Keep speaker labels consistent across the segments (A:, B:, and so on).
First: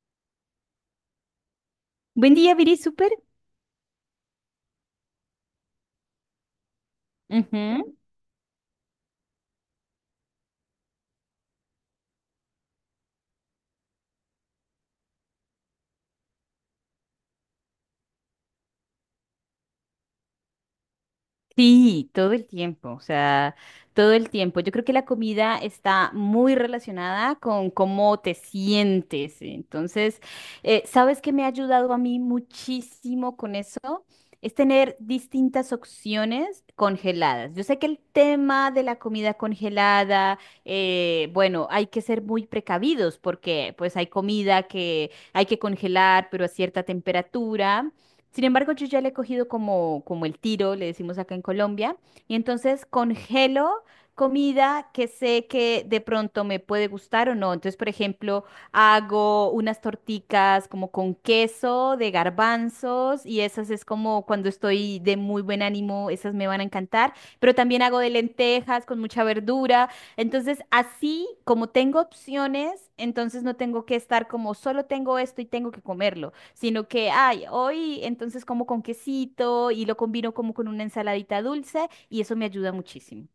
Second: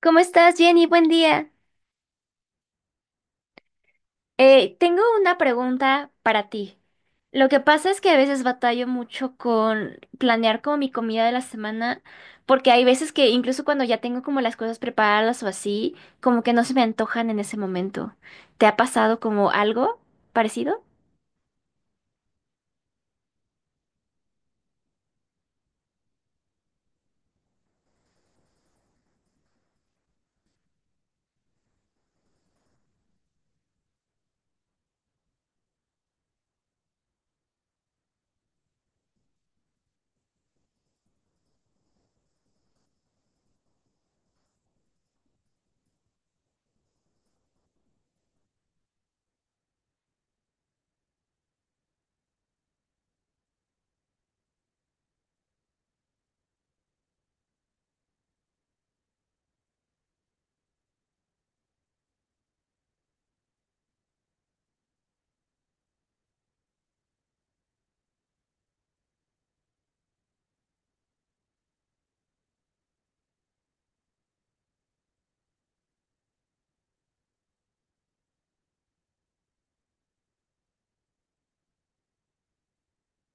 A: ¿Cómo estás, Jenny? Buen día.
B: Buen día, Viri, súper.
A: Tengo una pregunta para ti. Lo que pasa
B: Ujú.
A: es que a veces batallo mucho con planear como mi comida de la semana, porque hay veces que incluso cuando ya tengo como las cosas preparadas o así, como que no se me antojan en ese momento. ¿Te ha pasado como algo parecido?
B: Sí, todo el tiempo, o sea, todo el tiempo. Yo creo que la comida está muy relacionada con cómo te sientes. Entonces, ¿sabes qué me ha ayudado a mí muchísimo con eso? Es tener distintas opciones congeladas. Yo sé que el tema de la comida congelada, bueno, hay que ser muy precavidos porque pues hay comida que hay que congelar, pero a cierta temperatura. Sin embargo, yo ya le he cogido como el tiro, le decimos acá en Colombia, y entonces congelo comida que sé que de pronto me puede gustar o no. Entonces, por ejemplo, hago unas torticas como con queso de garbanzos y esas es como cuando estoy de muy buen ánimo, esas me van a encantar, pero también hago de lentejas con mucha verdura. Entonces, así como tengo opciones, entonces no tengo que estar como solo tengo esto y tengo que comerlo sino que, ay, hoy entonces como con quesito y lo combino como con una ensaladita dulce y eso me ayuda muchísimo.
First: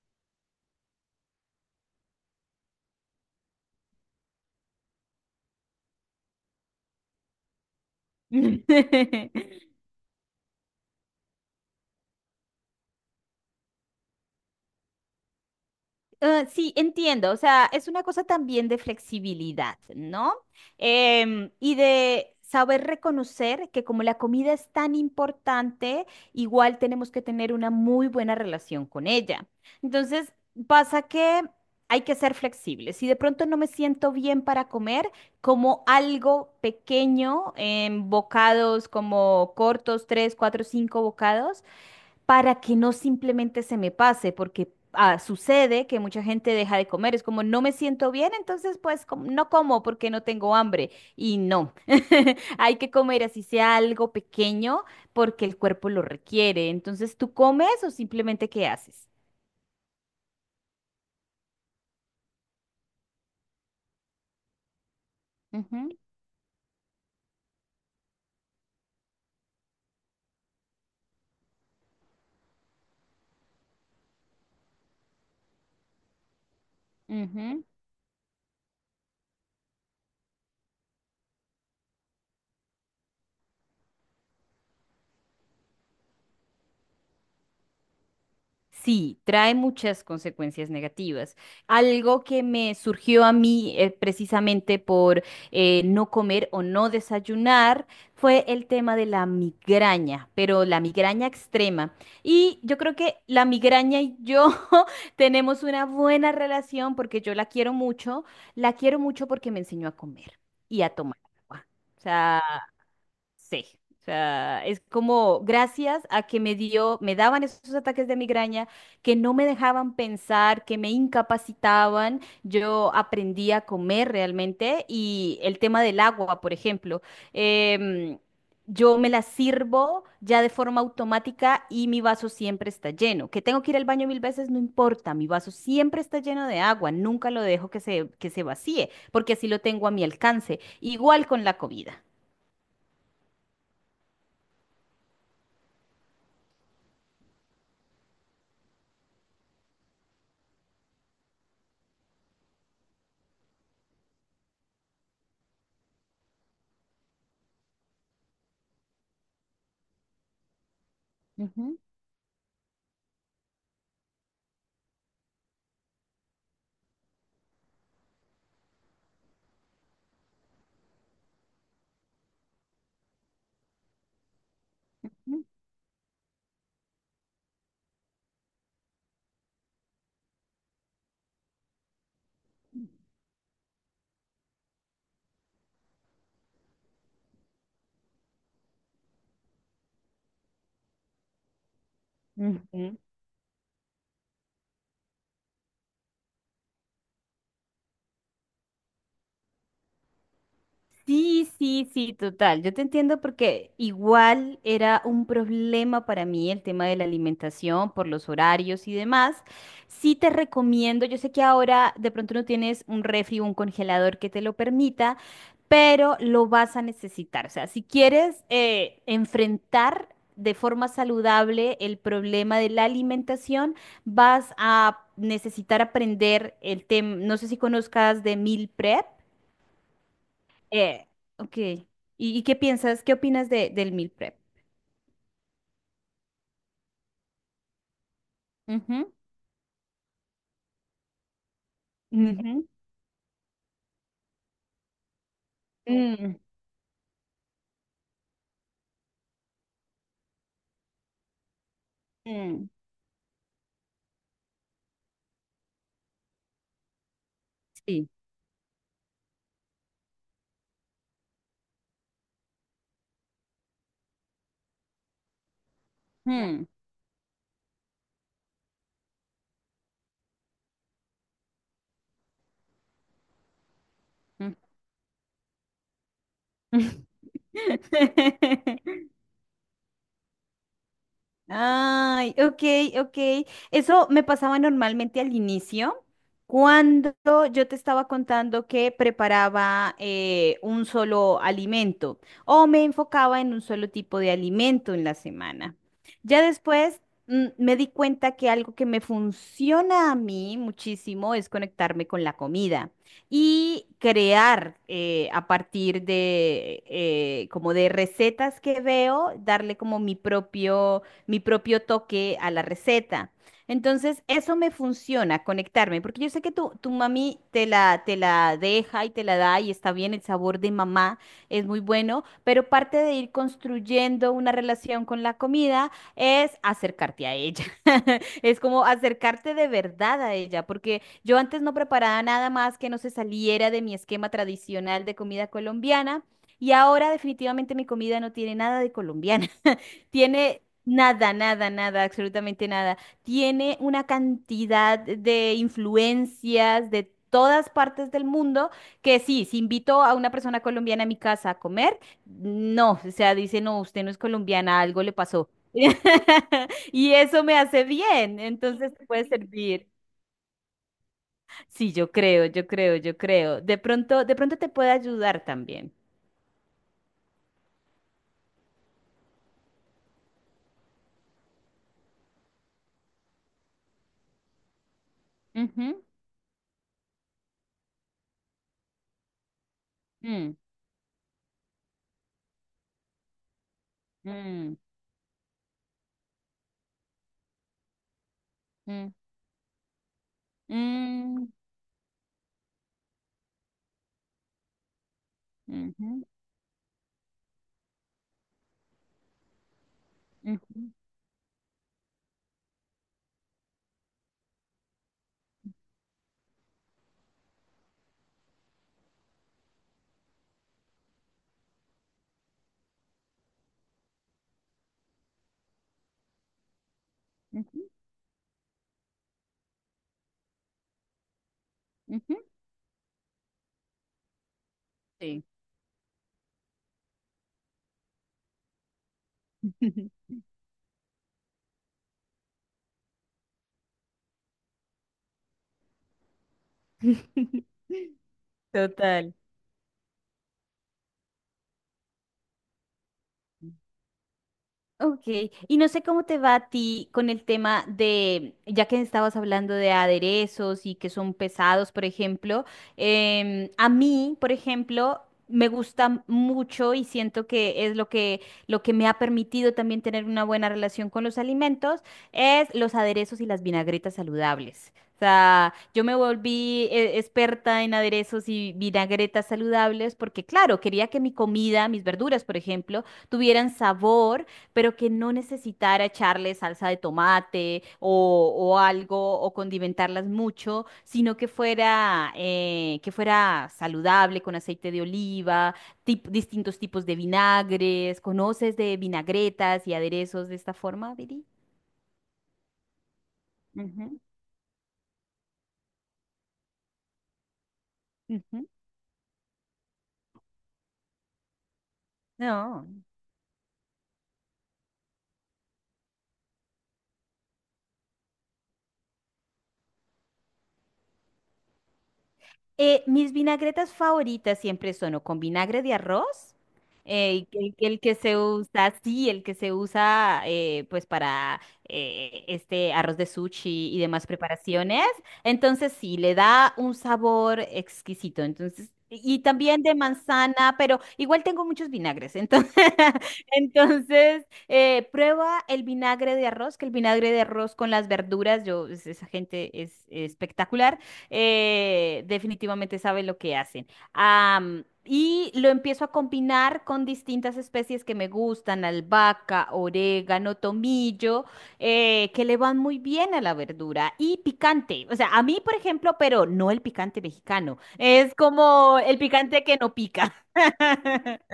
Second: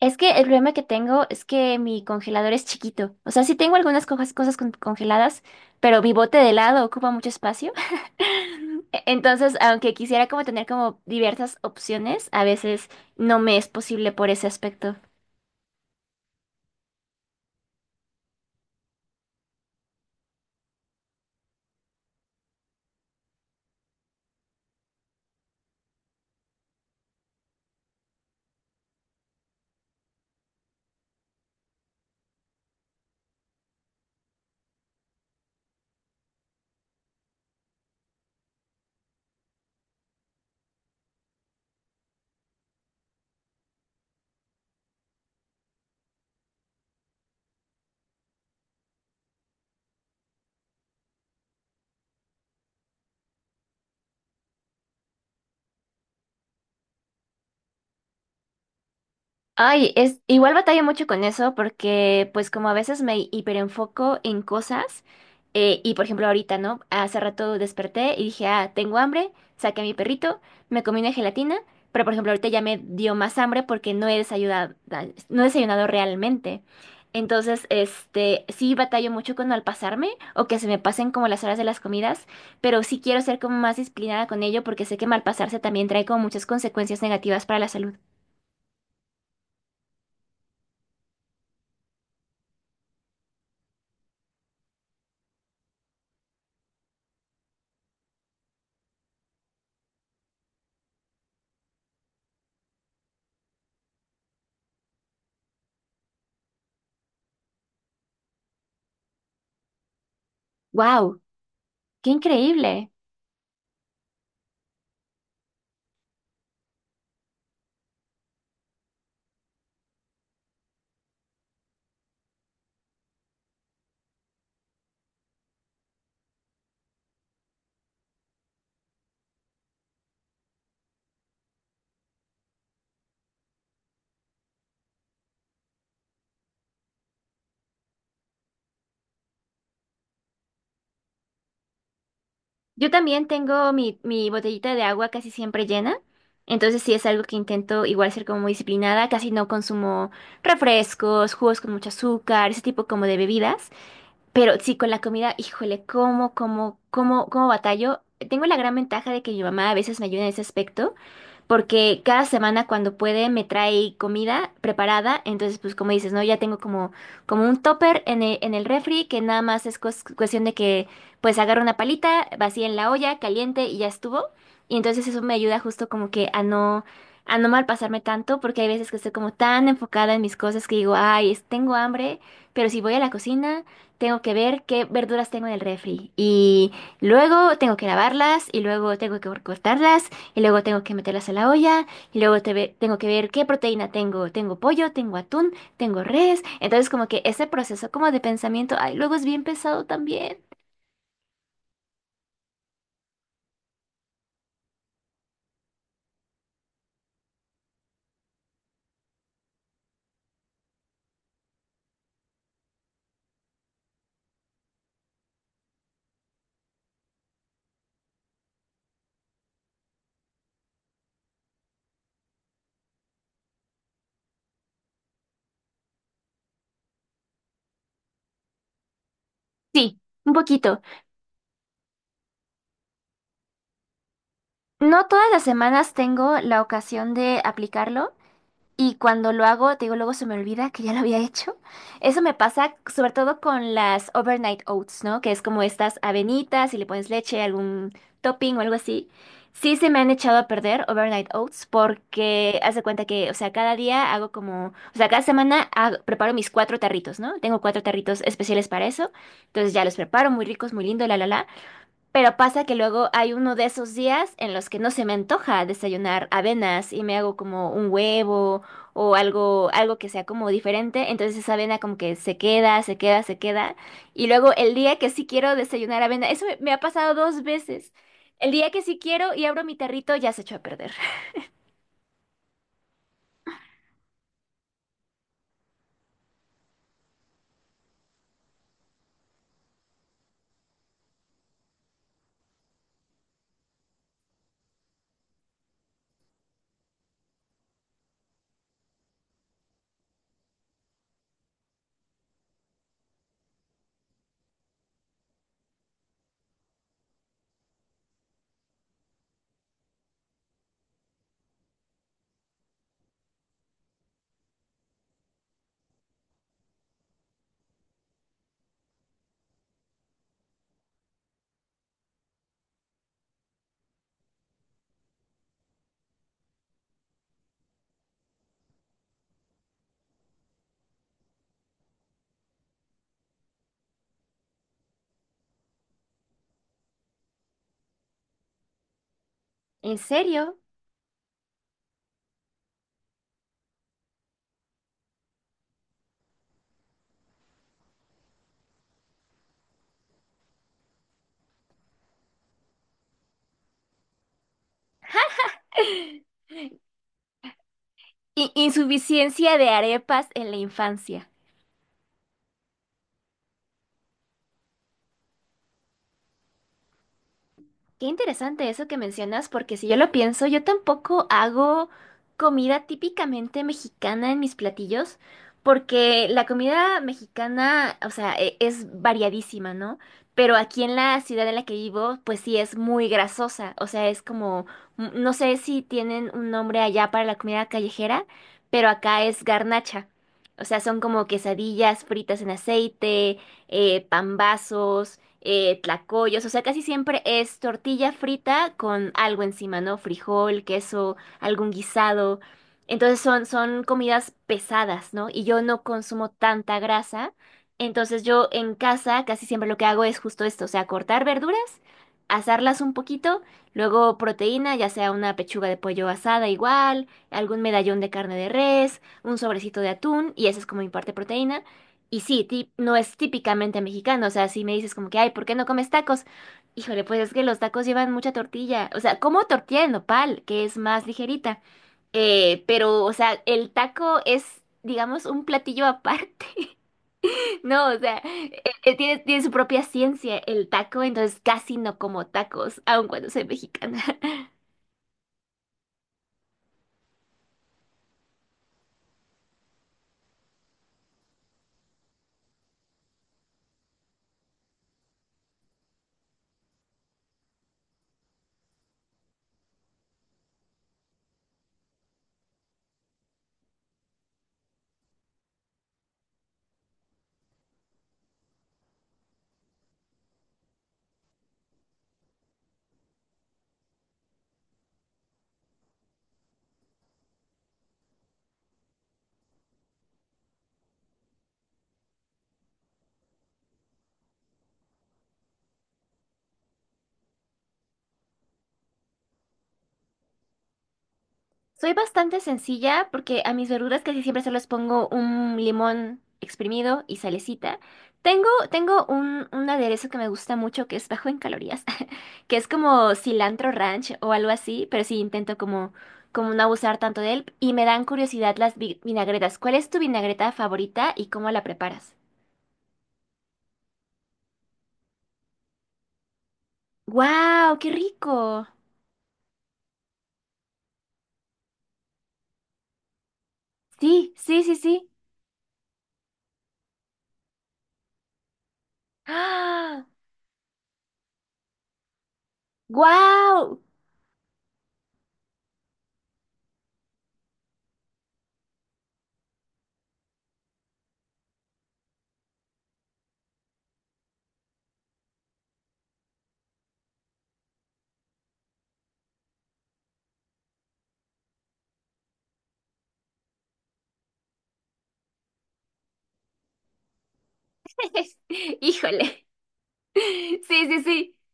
A: Es que el problema que tengo es que mi congelador es chiquito. O sea, sí tengo algunas cosas congeladas, pero mi bote de helado ocupa mucho espacio. Entonces, aunque quisiera como tener como diversas opciones, a veces no me es posible por ese aspecto.
B: Ah, sí, entiendo. O sea, es una cosa también de flexibilidad, ¿no? Y de saber reconocer que como la comida es tan importante, igual tenemos que tener una muy buena relación con ella. Entonces, pasa que hay que ser flexibles. Si de pronto no me siento bien para comer, como algo pequeño en bocados, como cortos, tres, cuatro, cinco bocados para que no simplemente se me pase, porque ah, sucede que mucha gente deja de comer, es como no me siento bien, entonces pues no como porque no tengo hambre y no, hay que comer así sea algo pequeño porque el cuerpo lo requiere, entonces tú comes o simplemente qué haces.
A: Ay, es igual batalla mucho con eso porque pues como a veces me hiperenfoco en cosas y
B: Ujú,
A: por ejemplo ahorita, ¿no? Hace rato desperté y dije, ah, tengo hambre, saqué a mi perrito, me comí una gelatina, pero por ejemplo ahorita ya me dio más hambre porque no he desayunado, no he desayunado realmente.
B: ujú.
A: Entonces, este, sí batallo mucho con al pasarme o que se me pasen como las horas de las comidas, pero sí quiero ser como más disciplinada con ello porque sé que mal pasarse también trae como muchas consecuencias negativas para la salud.
B: Sí, trae muchas consecuencias negativas. Algo que me surgió a mí precisamente por no comer o no desayunar fue el tema de la migraña, pero la migraña extrema. Y yo creo que la migraña y yo tenemos una buena relación porque yo la quiero mucho porque me enseñó a comer y a tomar
A: ¡Wow!
B: agua. O
A: Qué
B: sea,
A: increíble.
B: sí, o sea, es como gracias a que me dio, me daban esos ataques de migraña que no me dejaban pensar, que me incapacitaban. Yo aprendí a comer realmente y el tema del agua, por ejemplo, em, yo me la sirvo ya de forma automática y mi vaso siempre está lleno. Que tengo que ir al baño mil veces, no importa, mi vaso siempre está lleno de agua, nunca lo dejo que se vacíe, porque así lo tengo a mi alcance. Igual con la comida.
A: Yo también tengo mi botellita de agua casi siempre llena, entonces sí es algo que intento igual ser como muy disciplinada, casi no consumo refrescos, jugos con mucho azúcar, ese tipo como de bebidas, pero sí, con la comida, híjole, cómo, cómo, cómo, cómo batallo. Tengo la gran ventaja de que mi mamá a veces me ayuda en ese aspecto,
B: Ujú.
A: porque cada semana cuando puede me trae comida preparada, entonces pues como dices, ¿no? Ya tengo como, como un topper en el refri que nada más es cuestión de que pues agarro una palita, vacía en la olla, caliente y ya estuvo. Y entonces eso me ayuda justo como que a no malpasarme tanto, porque hay veces que estoy como tan enfocada en mis cosas que digo, ay, tengo hambre, pero si voy a la cocina... Tengo que ver qué verduras tengo en el refri y luego tengo que lavarlas y luego tengo que cortarlas y luego tengo que meterlas a la olla y luego
B: Ujú.
A: tengo que ver qué proteína tengo. Tengo pollo, tengo atún, tengo res. Entonces como que ese proceso como de pensamiento, ay, luego es bien pesado también.
B: Sí, sí, sí, total. Yo te entiendo porque igual era un problema para mí el tema de la alimentación por los horarios y demás. Sí te recomiendo, yo sé que ahora de pronto no tienes un refri o un congelador que te lo permita, pero lo vas a necesitar. O sea, si quieres enfrentar de forma saludable el problema de la alimentación, vas a necesitar aprender el tema, no sé si conozcas de meal prep.
A: Sí, un poquito.
B: Eh, ok. ¿Y qué piensas, qué opinas del meal prep?
A: No todas las semanas tengo la ocasión de aplicarlo. Y
B: Ujú,
A: cuando lo hago, te digo, luego se me olvida que ya lo había hecho. Eso me
B: ujú,
A: pasa sobre todo con las overnight oats, ¿no? Que es como estas
B: mm,
A: avenitas y le pones leche, algún topping o algo así. Sí se me han echado a perder overnight oats porque
B: mm,
A: haz de cuenta que, o sea, cada día hago como, o sea, cada semana preparo mis cuatro tarritos, ¿no? Tengo cuatro
B: sí.
A: tarritos especiales para eso. Entonces ya los preparo, muy ricos, muy lindo, la, la, la. Pero pasa que luego hay uno de esos días en los que no se me antoja desayunar
B: Mm,
A: avenas y me hago como un huevo o algo, algo que sea como diferente. Entonces esa avena como que se queda, se queda, se queda. Y luego el día que sí quiero desayunar avena, eso me ha
B: mm.
A: pasado 2 veces. El día que sí quiero y abro mi tarrito ya se echó a perder.
B: Ay, ok, ok. Eso me pasaba normalmente al inicio, cuando yo te estaba contando que preparaba un solo alimento o me enfocaba en un solo tipo de alimento en la semana. Ya después, me di cuenta que algo que me funciona a mí muchísimo es conectarme con la comida y crear a partir de como de recetas que veo, darle como mi propio toque a la receta. Entonces, eso me funciona, conectarme, porque yo sé que tu mami te la deja y te la da y está bien, el sabor de mamá es muy bueno, pero parte de ir construyendo una relación con la comida es acercarte a ella. Es como acercarte de verdad a ella, porque yo antes no preparaba nada más que no se saliera de mi esquema tradicional de comida colombiana. Y ahora definitivamente mi comida no tiene nada de colombiana.
A: ¿En serio?
B: Tiene nada, nada, nada, absolutamente nada. Tiene una cantidad de influencias de todas partes del mundo que sí, si invito a una persona colombiana a mi casa a comer, no, o sea, dice, no, usted no es colombiana, algo le pasó. Y eso me hace bien, entonces te puede
A: Insuficiencia de
B: servir.
A: arepas en la infancia.
B: Sí, yo creo, yo creo, yo creo. De pronto te puede ayudar también.
A: Qué interesante eso que mencionas, porque si yo lo pienso, yo tampoco hago comida típicamente mexicana en mis platillos,
B: Ujú,
A: porque la comida mexicana, o sea, es variadísima, ¿no?
B: mm,
A: Pero aquí en la ciudad en la que vivo, pues sí es muy grasosa, o sea, es como,
B: mm,
A: mm, no sé si tienen un nombre allá para la comida callejera, pero acá es garnacha. O sea, son como
B: mm,
A: quesadillas fritas en aceite, pambazos
B: mm, ujú,
A: tlacoyos, o sea, casi siempre es tortilla frita con algo encima, ¿no? Frijol,
B: ujú,
A: queso, algún guisado. Entonces son, son comidas pesadas, ¿no? Y yo no consumo tanta grasa. Entonces yo en casa casi siempre lo que hago es justo esto, o sea, cortar verduras, asarlas un poquito, luego proteína, ya sea una pechuga de pollo asada igual, algún
B: ujú,
A: medallón de carne de res, un sobrecito de atún, y esa es como mi parte proteína. Y
B: ujú.
A: sí, no es típicamente mexicano, o sea, si me dices como que, ay,
B: Sí.
A: ¿por qué no comes tacos? Híjole, pues es que los tacos llevan mucha tortilla, o sea, como tortilla de nopal, que es más ligerita, pero, o sea, el taco es, digamos, un platillo aparte, no, o sea, tiene,
B: Total.
A: tiene su propia ciencia el taco, entonces casi no como tacos, aun cuando soy mexicana.
B: Ok, y no sé cómo te va a ti con el tema de, ya que estabas hablando de aderezos y que son pesados, por ejemplo, a mí, por ejemplo, me gusta mucho y siento que es lo que me ha permitido también tener una buena relación con los alimentos, es los aderezos y las vinagretas saludables. O sea, yo me volví experta en aderezos y vinagretas saludables porque, claro, quería que mi comida, mis verduras, por ejemplo, tuvieran sabor pero que no necesitara echarle salsa de tomate o algo o condimentarlas mucho, sino que fuera saludable con aceite de oliva, distintos tipos de vinagres. ¿Conoces de vinagretas y aderezos de esta forma, Viri?
A: Soy bastante sencilla porque a mis verduras
B: Ujú,
A: casi siempre se les pongo un limón exprimido y salecita. Tengo,
B: ujú.
A: tengo un aderezo que me gusta mucho que es bajo en calorías, que es
B: No.
A: como cilantro ranch o algo así, pero sí intento como, como no abusar tanto de él. Y me dan curiosidad las vinagretas. ¿Cuál es tu vinagreta favorita y cómo la preparas?
B: Mis vinagretas favoritas siempre son o con vinagre de arroz, el,
A: ¡Guau! ¡Qué
B: el que se
A: rico!
B: usa, sí, el que se usa pues para este arroz de sushi y demás
A: Sí, sí, sí,
B: preparaciones.
A: sí.
B: Entonces sí, le da un sabor exquisito. Entonces, y también de
A: ¡Ah!
B: manzana, pero igual tengo muchos vinagres. Entonces,
A: ¡Guau!
B: entonces prueba el vinagre de arroz, que el vinagre de arroz con las verduras, yo, esa gente es espectacular definitivamente sabe lo que hacen. Y lo empiezo a combinar con distintas especies que me gustan, albahaca, orégano, tomillo, que le van muy bien a la verdura y picante. O sea, a mí, por ejemplo, pero no el picante mexicano, es como el
A: Híjole.
B: picante que no pica.
A: Sí, sí, sí.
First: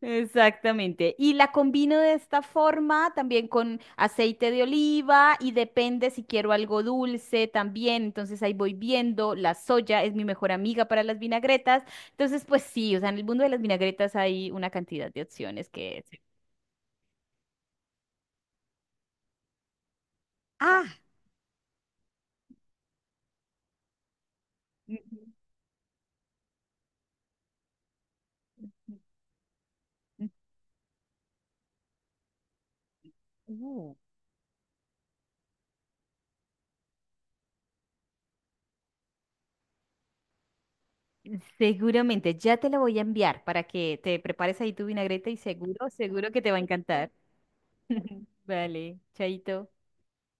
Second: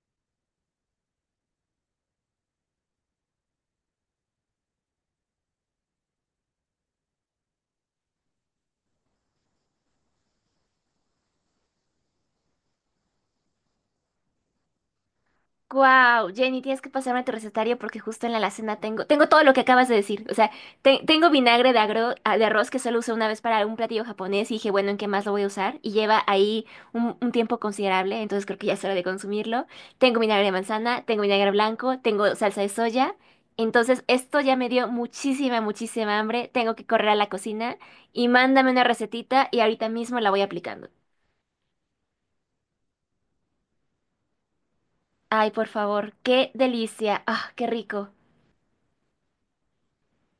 B: Exactamente. Y la combino de esta forma también con aceite de oliva y depende si quiero algo dulce también. Entonces ahí voy viendo. La soya es mi mejor amiga para las vinagretas. Entonces, pues sí, o sea, en el mundo de las vinagretas hay una cantidad de opciones que.
A: Wow, Jenny, tienes que pasarme tu recetario porque justo en la alacena tengo, tengo todo lo que acabas de decir. O sea,
B: Ah,
A: tengo vinagre de, ah, de arroz que solo usé una vez para un platillo japonés y dije, bueno, ¿en qué
B: ujú.
A: más lo voy a usar? Y lleva ahí un tiempo considerable, entonces creo que ya es hora de consumirlo. Tengo vinagre de manzana, tengo vinagre blanco, tengo salsa de soya.
B: uh,
A: Entonces, esto ya me dio muchísima, muchísima hambre. Tengo que correr a la cocina y mándame una recetita y ahorita mismo la voy aplicando.
B: Seguramente, ya te la voy a enviar para que te prepares ahí tu vinagreta y
A: Ay, por
B: seguro,
A: favor,
B: seguro que
A: qué
B: te va a encantar.
A: delicia. Ah, qué rico.
B: Vale, chaito.